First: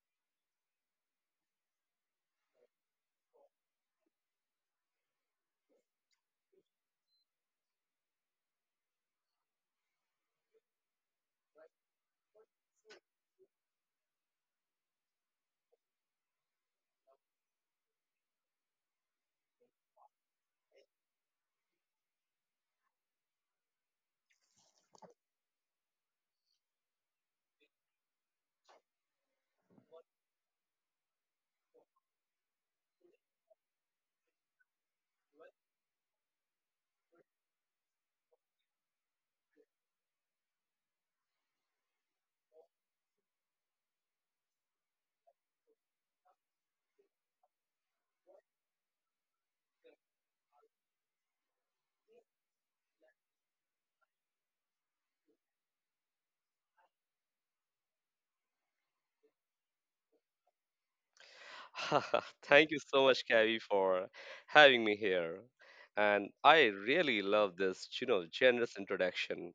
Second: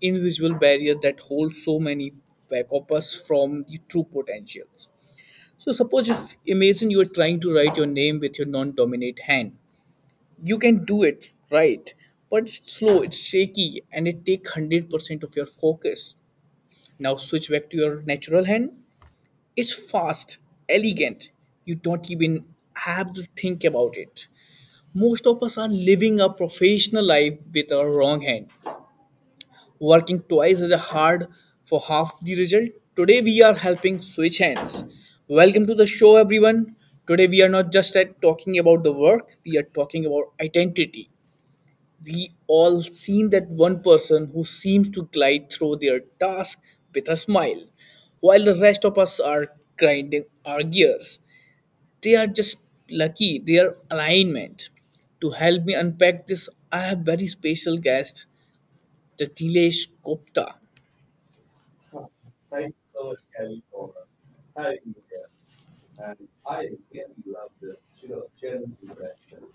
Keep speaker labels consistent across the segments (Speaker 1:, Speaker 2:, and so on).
Speaker 1: invisible barrier that holds so many back of us from the true potentials. So, suppose if imagine you are trying to write your name with your non-dominant hand, you can do it right, but it's slow, it's shaky, and it takes 100% of your focus. Now switch back to your natural hand. It's fast, elegant. You don't even have to think about it. Most of us are living a professional life with our wrong hand, working twice as hard for half the result. Today we are helping switch hands. Welcome to the show, everyone. Today we are not just at talking about the work, we are talking about identity. We all seen that one person who seems to glide through their task with a smile, while the rest of us are grinding our gears. They are just lucky their alignment. To help me unpack this I have very special guest, the Dilesh Gupta.
Speaker 2: Thank you so much, Kavi, for having me here. And I really love this generous introduction.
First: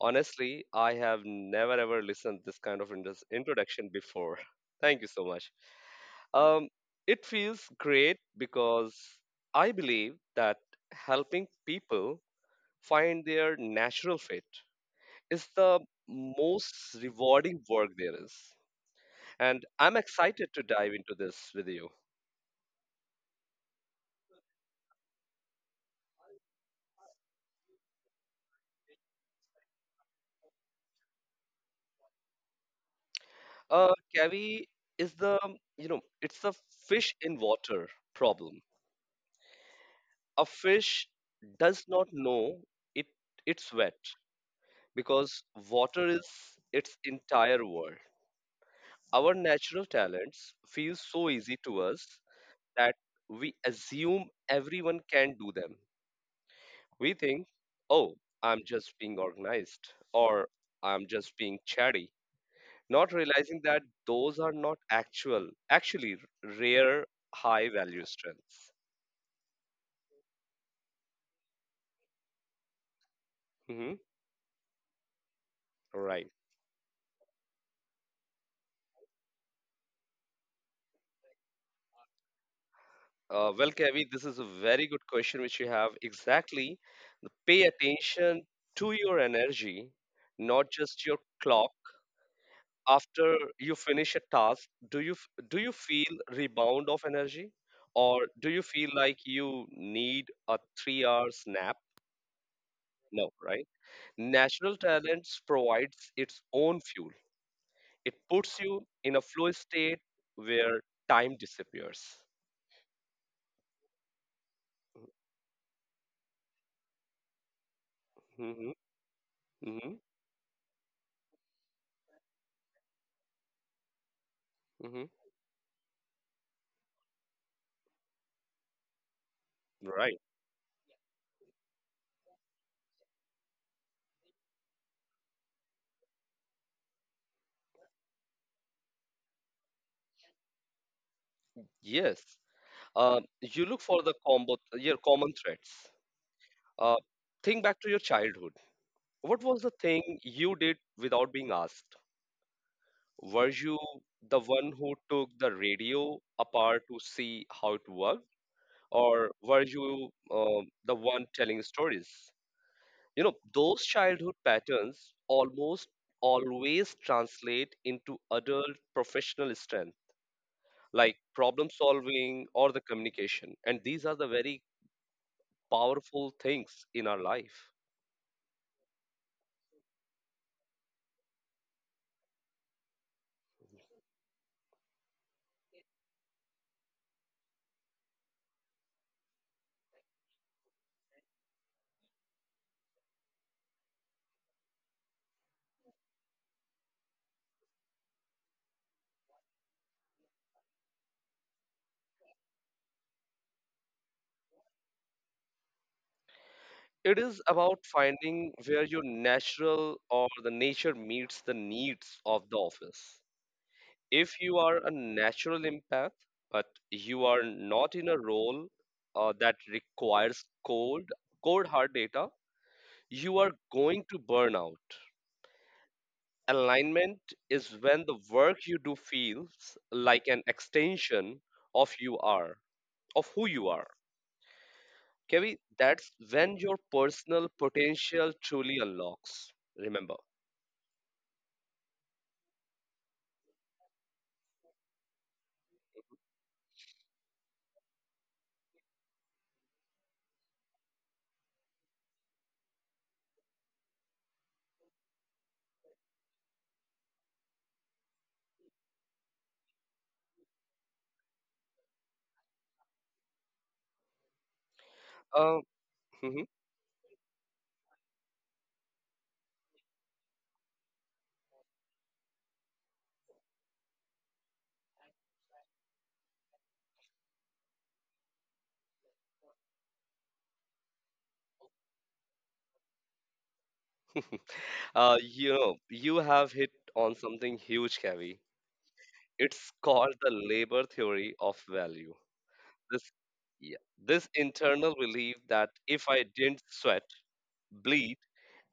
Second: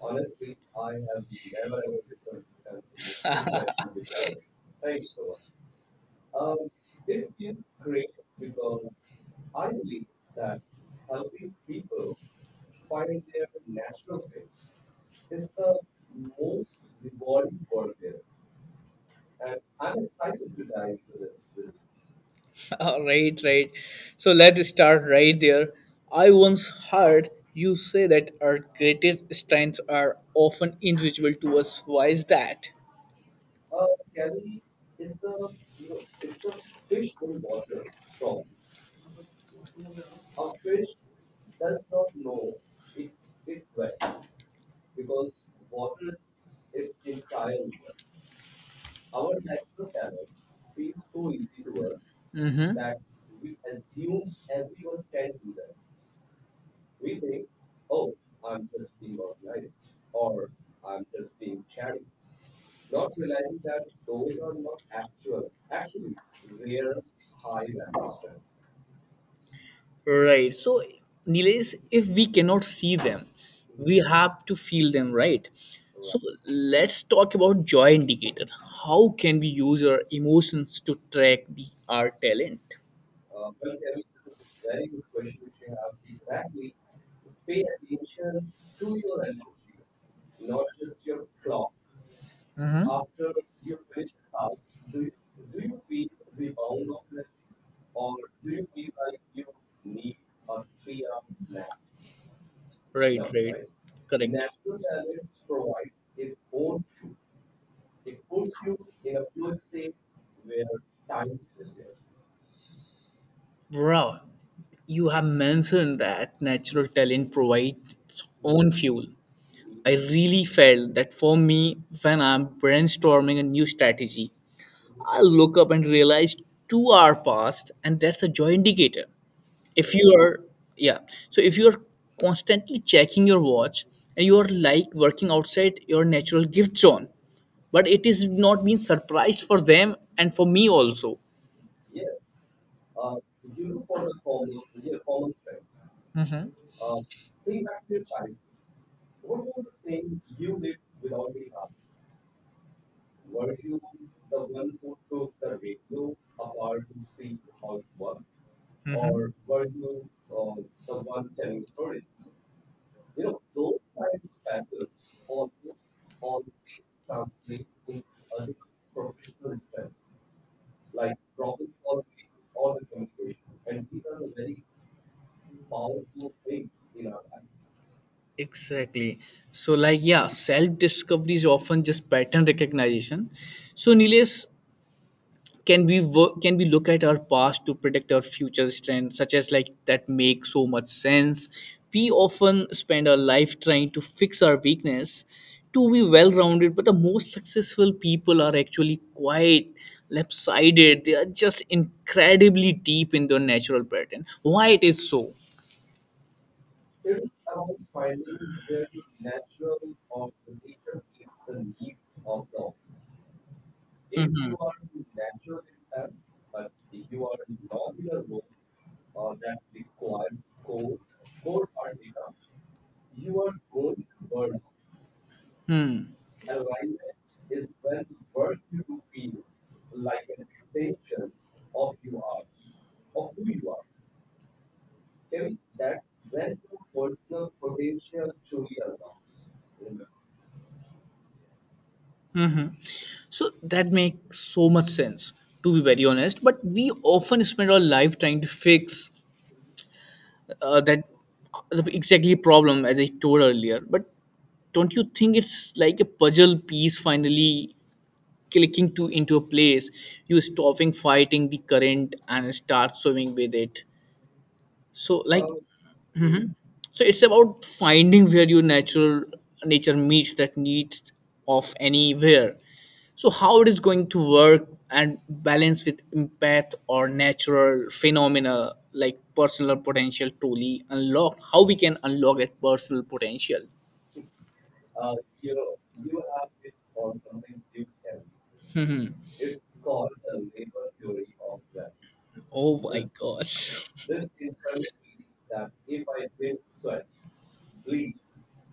Speaker 2: Honestly, I have never ever listened this kind of introduction before. Thank you so much. Um, it feels great because I believe that helping people find their natural fit is the most rewarding work there is. And I'm excited to dive into this with you.
Speaker 1: All right, right, so let's start right there. I once heard you say that our greatest strengths are often invisible to us. Why is that?
Speaker 2: Cavi, is the, you know, it's the fish in water problem. A fish does not know it it's wet because water is its entire world. Our natural talents feel so easy to us
Speaker 1: Mm-hmm.
Speaker 2: that we assume everyone can do them. We think, oh, I'm just being organized or I'm just being chatty, not realizing that those are not actually rare, high value strengths.
Speaker 1: Right. So, Nilesh, if we cannot see them,
Speaker 2: Hmm.
Speaker 1: we have to feel them, right? So,
Speaker 2: Right.
Speaker 1: right, let's talk about joy indicator. How can we use our emotions to track the our talent?
Speaker 2: Well, Kevi, this is a very good question which you have. Exactly. Pay attention to your energy, not just your clock. After you finish a task, do you feel rebound of energy, or do you feel like you need a 3 hours nap?
Speaker 1: Right,
Speaker 2: No,
Speaker 1: right.
Speaker 2: right?
Speaker 1: Correct.
Speaker 2: Natural talents provides its own fuel. It puts you in a flow state where time disappears.
Speaker 1: Wow. You have mentioned that natural talent provides its own
Speaker 2: Hmm.
Speaker 1: fuel. I
Speaker 2: Hmm.
Speaker 1: really felt that for me when I'm brainstorming a new strategy
Speaker 2: Hmm.
Speaker 1: I look up and realize 2 hour passed, and that's a joy indicator. If you
Speaker 2: Right.
Speaker 1: are, yeah, so if you are constantly checking your watch and you are like working outside your natural gift zone, but it is not being surprised for them and for me also.
Speaker 2: Yes. Uh, you look for the combo, your common threads.
Speaker 1: Mm-hmm.
Speaker 2: Uh, think back to your childhood. What was the thing you did without being asked? Were you the one who took the radio apart to see how it worked? Or were you the one telling stories? Those childhood patterns almost always translate into adult professional strength, like problem solving or the communication. And these are the very powerful things in our life.
Speaker 1: Exactly. So, like, yeah, self discovery is often just pattern recognition. So, Nilesh, can we can we look at our past to predict our future trends? Such as like that make so much sense. We often spend our life trying to fix our weakness to be well rounded, but the most successful people are actually quite lopsided. They are just incredibly deep in their natural pattern. Why it is so?
Speaker 2: It is about finding where your natural or the nature meets the needs of the office. If you
Speaker 1: Mhm.
Speaker 2: are a natural empath but you are not in a role that requires cold hard data, you are going to burn out.
Speaker 1: Hmm.
Speaker 2: Alignment is when the work you do feels like an extension of you are of who you are, Kevi. That's when your personal potential truly unlocks. Remember.
Speaker 1: Hmm. So that makes so much sense, to be very honest. But we often spend our life trying to fix that the exactly problem, as I told earlier. But don't you think it's like a puzzle piece finally clicking to into a place? You stopping fighting the current and start swimming with it. So, like,
Speaker 2: Uh, mhm.
Speaker 1: so it's about finding where your natural nature meets that need of anywhere. So how it is going to work and balance with empath or natural phenomena like personal potential truly unlock? How we can unlock that personal potential?
Speaker 2: You know you have hit on something huge, Kevi.
Speaker 1: Hmm.
Speaker 2: It's called the labor theory of value.
Speaker 1: Oh
Speaker 2: This,
Speaker 1: my
Speaker 2: yeah,
Speaker 1: gosh.
Speaker 2: this internal belief that if I didn't sweat, bleed,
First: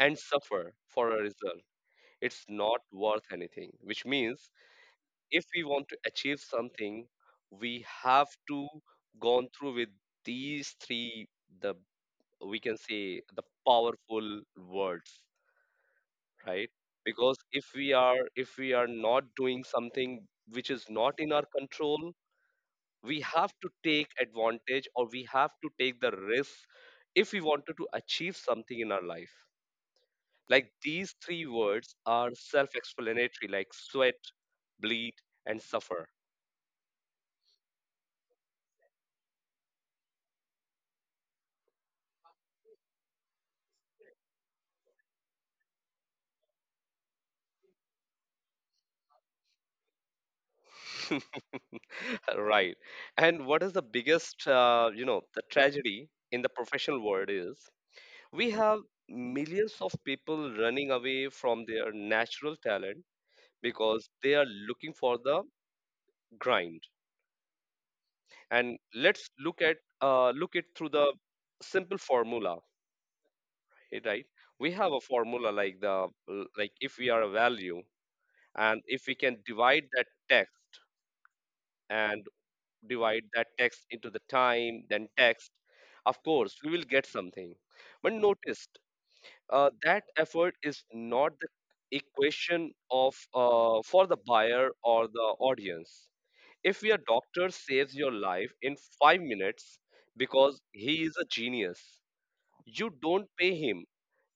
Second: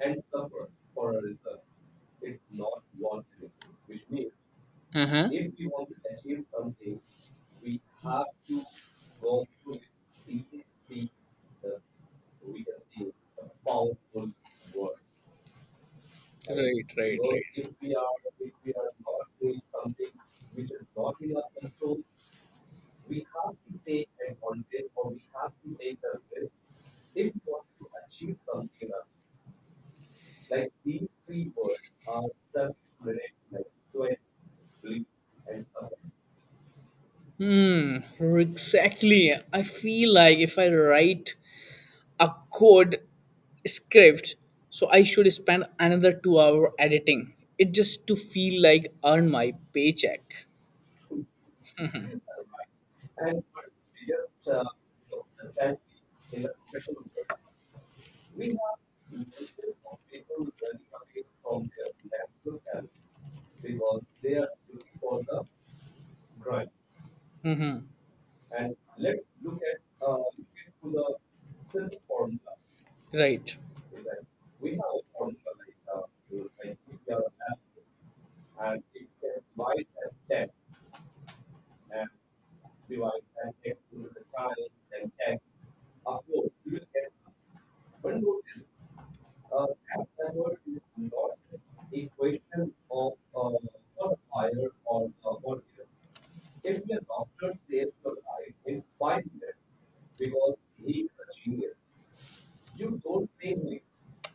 Speaker 2: and suffer for a result, it's not worth anything. Which means
Speaker 1: Uh-huh.
Speaker 2: if we want to achieve something, we have to gone through with these three, the we can say, the powerful words, right?
Speaker 1: Right, right,
Speaker 2: Because
Speaker 1: right.
Speaker 2: if we are not
Speaker 1: Doing
Speaker 2: doing
Speaker 1: something
Speaker 2: something which is
Speaker 1: not
Speaker 2: not in
Speaker 1: in our
Speaker 2: our
Speaker 1: control.
Speaker 2: control. We have to take advantage, or we have to take the risk if we wanted to achieve something in our life. Like, these three words are self-explanatory, like sweat, bleed, and suffer.
Speaker 1: Hmm, exactly. I feel like if I write a code script, so I should spend another 2 hour editing. It just to feel like earn my paycheck.
Speaker 2: Right. And what is the biggest, the tragedy in the professional world is, we have millions of people running away from their natural talent because they are looking for the grind.
Speaker 1: Mm-hmm.
Speaker 2: And let's look it through the simple formula.
Speaker 1: Right.
Speaker 2: Right, we have a formula like the like if we are a value and if we can divide that text and divide that text into the time then text. Of course we will get something, but notice that effort is not the equation of for the buyer or the audience. If your doctor saves your life in 5 minutes because he is a genius, you don't pay him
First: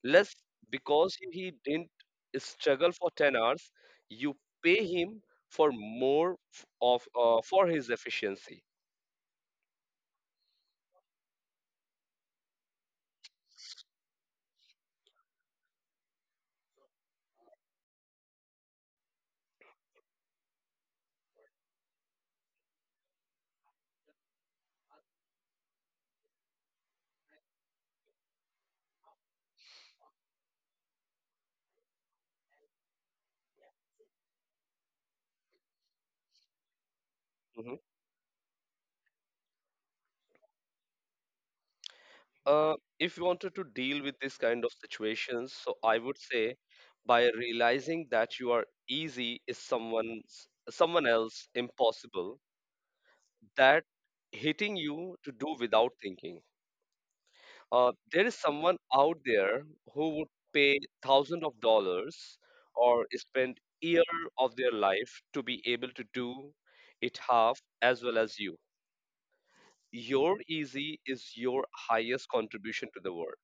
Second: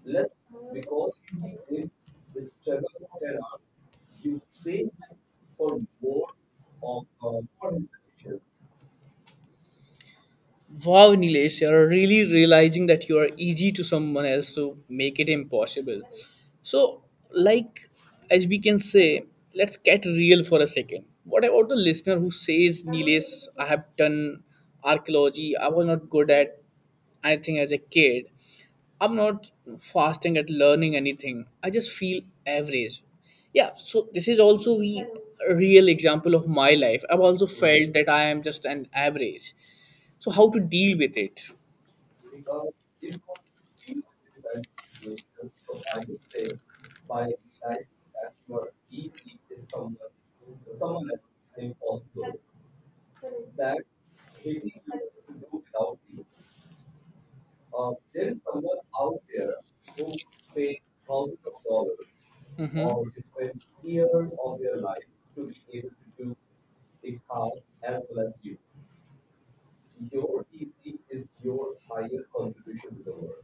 Speaker 2: less because he didn't struggle for 10 hours. You pay him for more f- of for his efficiency.
Speaker 1: Wow, Nilesh, you're really realizing that you are easy to someone else to make it impossible. So, like, as we can say, let's get real for a second. What about the listener who says, Nilesh, I have done archaeology, I was not good at anything as a kid. I'm not fasting at learning anything. I just feel average. Yeah, so this is also a real example of my life. I've also
Speaker 2: Mhm.
Speaker 1: felt that I am just an average, so how to deal with it?
Speaker 2: Uh, if you wanted to deal with this kind of situations, so I would say, by realizing that you are easy is someone else impossible, that hitting you to do without thinking. There is someone out there who would pay thousands of dollars or spend year of their life to be able to do it half as well as you. Your easy is your highest contribution to the world.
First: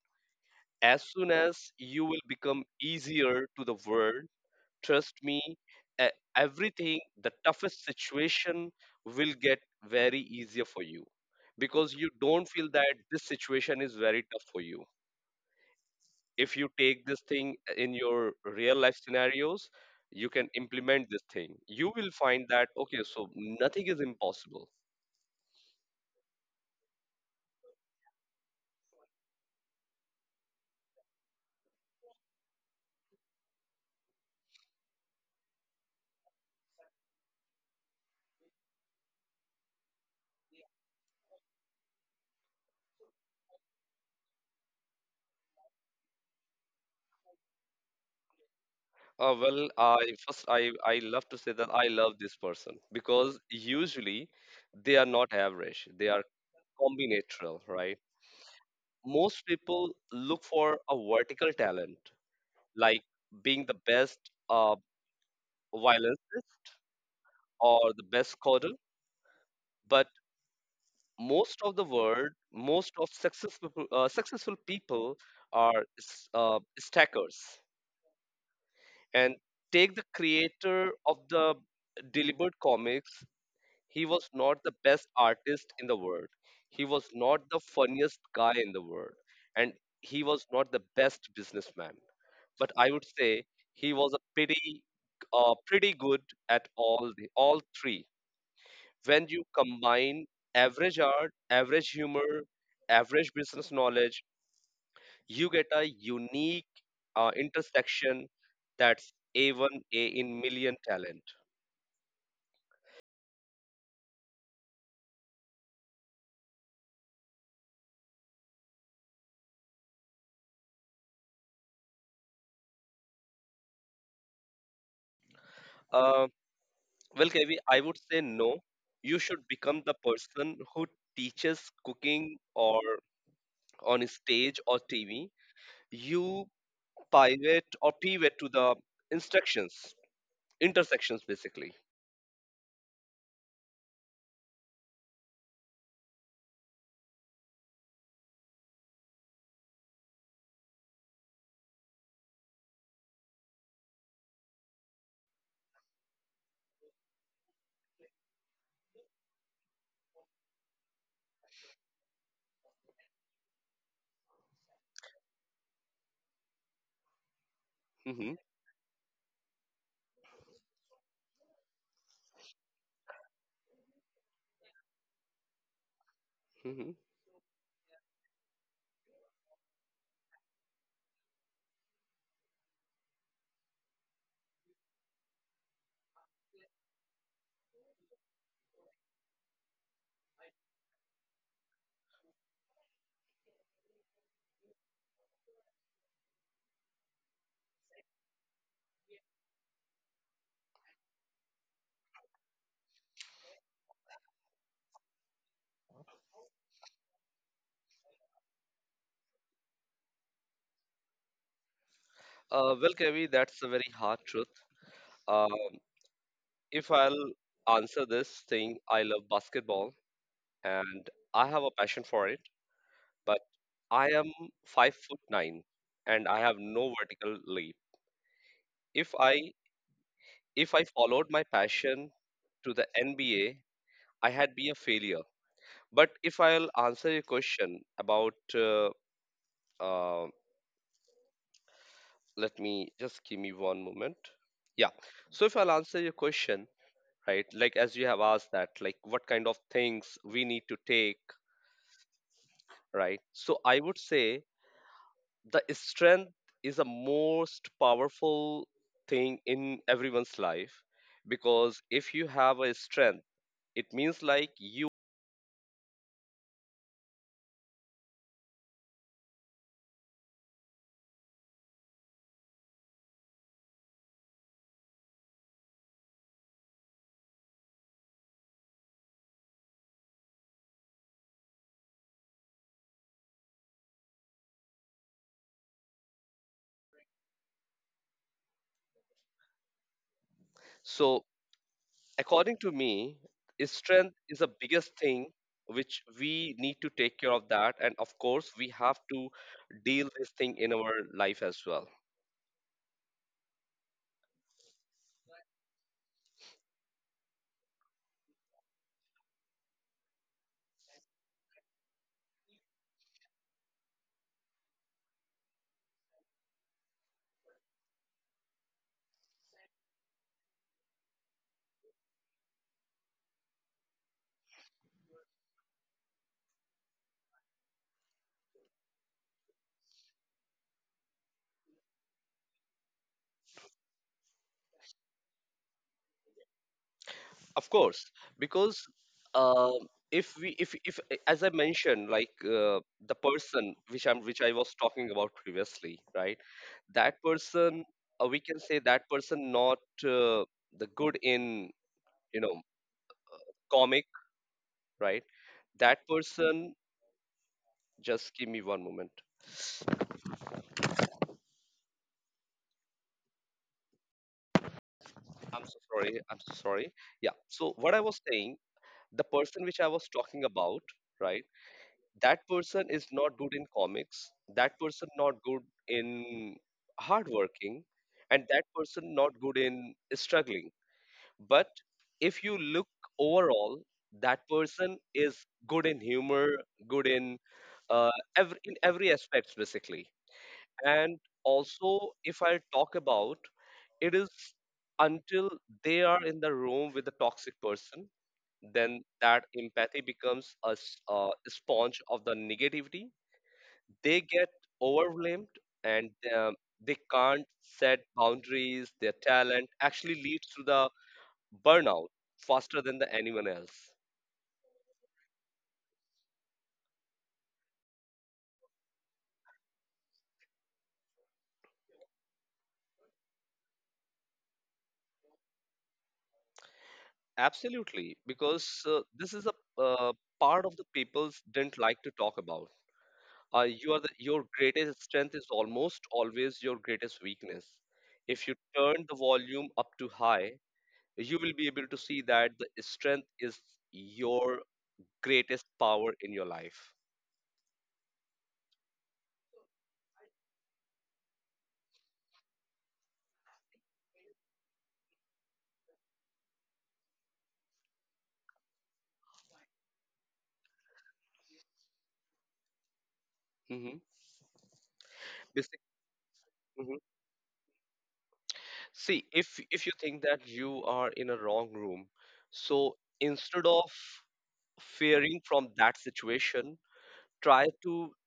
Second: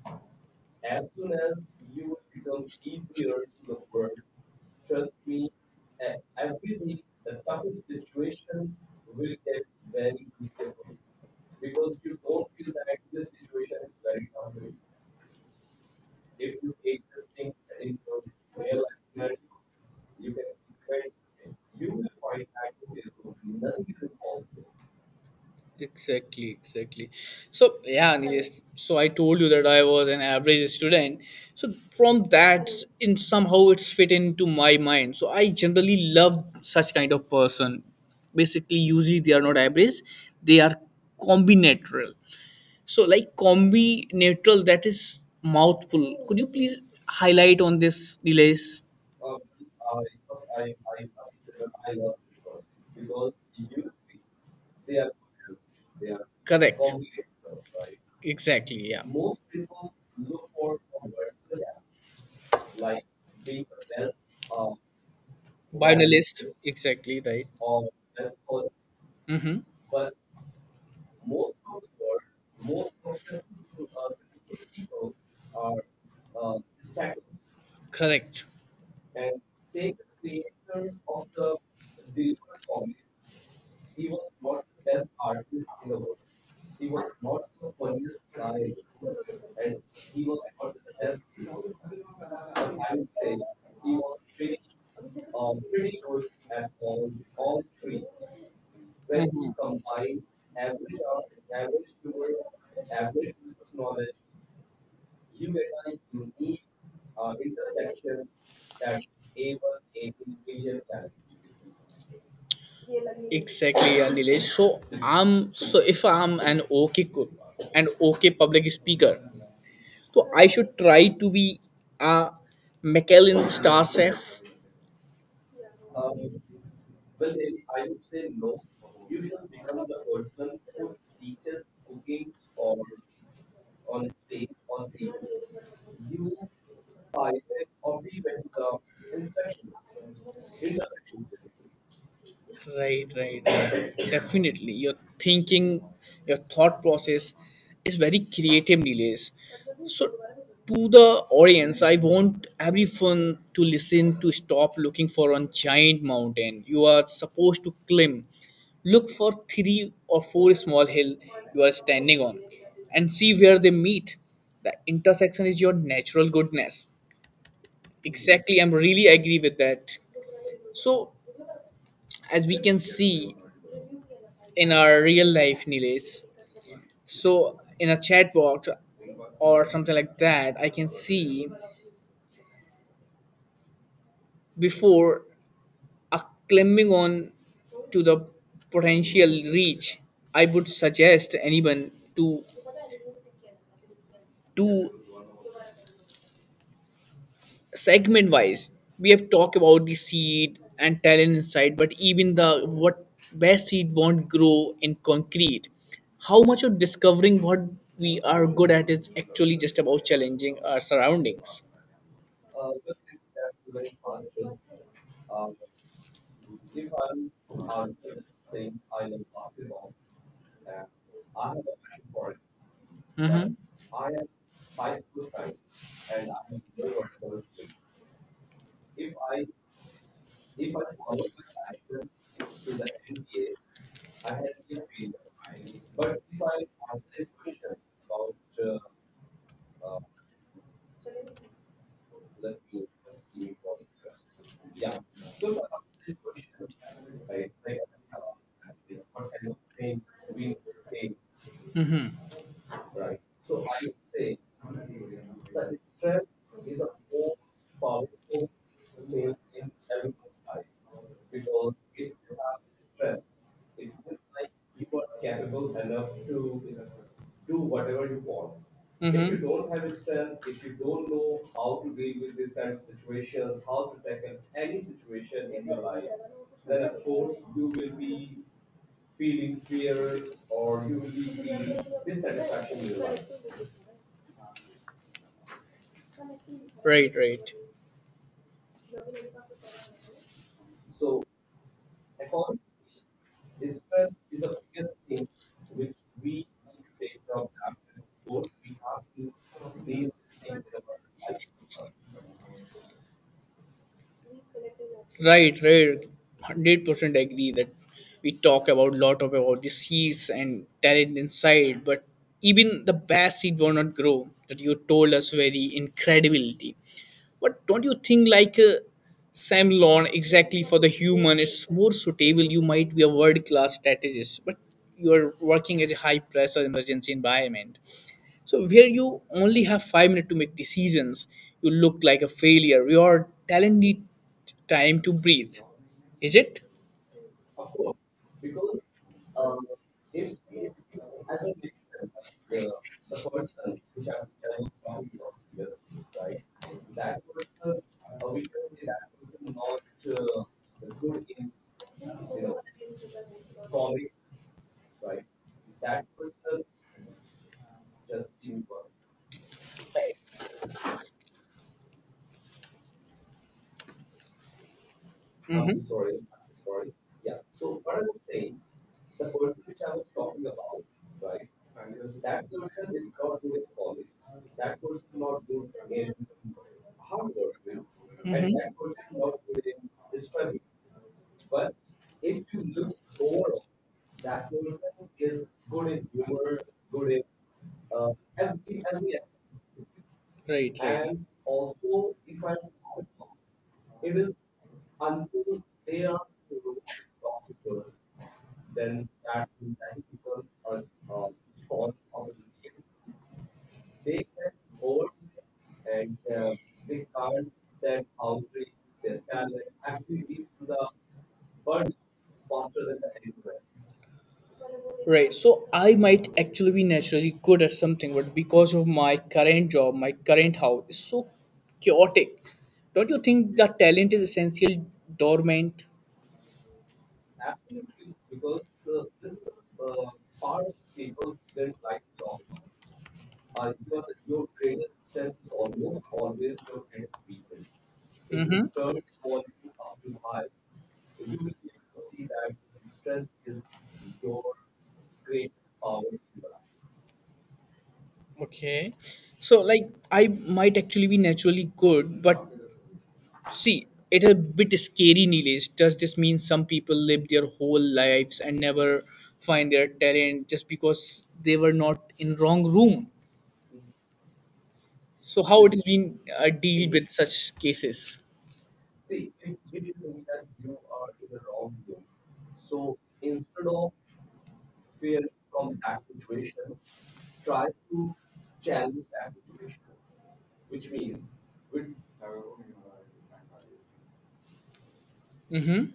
Speaker 2: As soon as you will become easier to the world, trust me, e- everything, the toughest situation will get very easier for you because you don't feel that this situation is very tough for you. If you take this thing in your real life scenarios, you can implement this thing, you will find that, okay, so nothing is impossible.
Speaker 1: Exactly, exactly. So yeah, Nilesh. So I told you that I was an average student. So from that, in somehow it's fit into my mind. So I generally love such kind of person. Basically, usually they are not average; they are combinatoral. So like combinatoral, that is mouthful. Could you please highlight on this, Nilesh?
Speaker 2: Uh, well i first i i love to say that I love this person because usually they are not average, they are
Speaker 1: Correct.
Speaker 2: combinatorial, right?
Speaker 1: Exactly. Yeah.
Speaker 2: Most people look for a vertical talent, like being the best uh,
Speaker 1: Binalist.
Speaker 2: violinist
Speaker 1: Exactly right.
Speaker 2: or the best coder.
Speaker 1: Mm-hmm.
Speaker 2: But most of the world, most of successful people are stackers.
Speaker 1: Correct.
Speaker 2: And take the creator of the deliberate comics. He was not the best artist in the world. He was not the funniest guy in the world, and he was not the best businessman. But I would say he was a pretty good at all three. When you
Speaker 1: Mm-hmm.
Speaker 2: combine average art, average humor, average business knowledge, you get a unique intersection that's A1A in million talent.
Speaker 1: Exactly, yeah, Nilesh. So I'm so if I'm an okay cook and okay public speaker, so I should try to be a Michelin star chef.
Speaker 2: Uh, well, KV, I would say no. You should become the person who teaches cooking or on stage or TV. You pivot to the instructions, intersections, basically.
Speaker 1: Right, right, right. Definitely. Your thinking, your thought process is very creative, Nilesh. So to the audience, I want everyone to listen to stop looking for one giant mountain you are supposed to climb. Look for three or four small hill you are standing on and see where they meet. The intersection is your natural goodness.
Speaker 2: Hmm.
Speaker 1: Exactly, I'm really agree with that. So, as we can see in our real life, Nilesh,
Speaker 2: Hmm.
Speaker 1: so in a chat box or something like that, I can see before uh, climbing on to the potential reach, I would suggest anyone to do segment wise. We have talked about the seed and talent inside, but even the what best seed won't grow in concrete. How much of discovering what we are good at is actually just about challenging our surroundings?
Speaker 2: Well Kavi, that's a very hard truth. Um, if I'll answer this thing, I love basketball and I have a passion for it, but
Speaker 1: Mm-hmm.
Speaker 2: I am 5 foot 9 and I have no vertical leap. If I if I followed my passion to the NBA, I had been a failure. But if I'll answer your question about, uh, let me just give me one moment. Yeah. So if I'll answer your question, right, like as you have asked that, like what kind of things we need to take,
Speaker 1: Mm-hmm.
Speaker 2: right? So I would say the strength is the most powerful thing in everyone's life because if you have a strength, it means like you.
Speaker 1: Right, right.
Speaker 2: So according to me, strength is the biggest thing which we need to take care of that, and of course we have to deal this thing in our life as well.
Speaker 1: Right, right. 100% agree that we talk about lot of about the seeds and talent inside, but even the best seed will not grow. That you told us very incredibility. But don't you think like Sam Lawn exactly for the human is more suitable? You might be a world class strategist, but you are working as a high pressure emergency environment. So where you only have 5 minutes to make decisions, you look like a failure. Your talent need time to breathe. Is it?
Speaker 2: Of course, because uh, if we if as I mentioned, like the person which I was talking about previously, right? That person, we can say that person not uh, the good in you know comic, right? That person, just give me one moment. I'm so
Speaker 1: Mm-hmm.
Speaker 2: sorry. I'm so sorry. Yeah. So what I was saying, the person which I was talking about, right? That person is not good in comics, that person not good in hard working, and that person not good in struggling. But if you look overall, that person is good in humor, good in uh, every aspects, basically.
Speaker 1: Right, right.
Speaker 2: And also if I talk about, it is until they are in the room with a toxic person, then that empathy becomes a sponge of the negativity. They get overwhelmed, and um, they can't set boundaries. Their talent actually leads to the burnout faster than the anyone else.
Speaker 1: Right. So I might actually be naturally good at something, but because of my current job, my current house is so chaotic. Don't you think that talent is essential dormant?
Speaker 2: Absolutely, because this is a uh, part of the people's didn't like to talk about. Your greatest strength is almost always your greatest weakness. If you
Speaker 1: Mm-hmm.
Speaker 2: turn the volume up too high, you will be able to see that the strength is your greatest power in your life.
Speaker 1: Okay. So like I might actually be naturally good, but see, it is a bit scary, Nilesh. Does this mean some people live their whole lives and never find their talent just because they were not in wrong room?
Speaker 2: Hmm.
Speaker 1: So how it
Speaker 2: Basic,
Speaker 1: has been deal
Speaker 2: mm-hmm.
Speaker 1: with such cases?
Speaker 2: See, if you think that you are in a wrong room, so instead of fearing from that situation, try to
Speaker 1: Mm-hmm.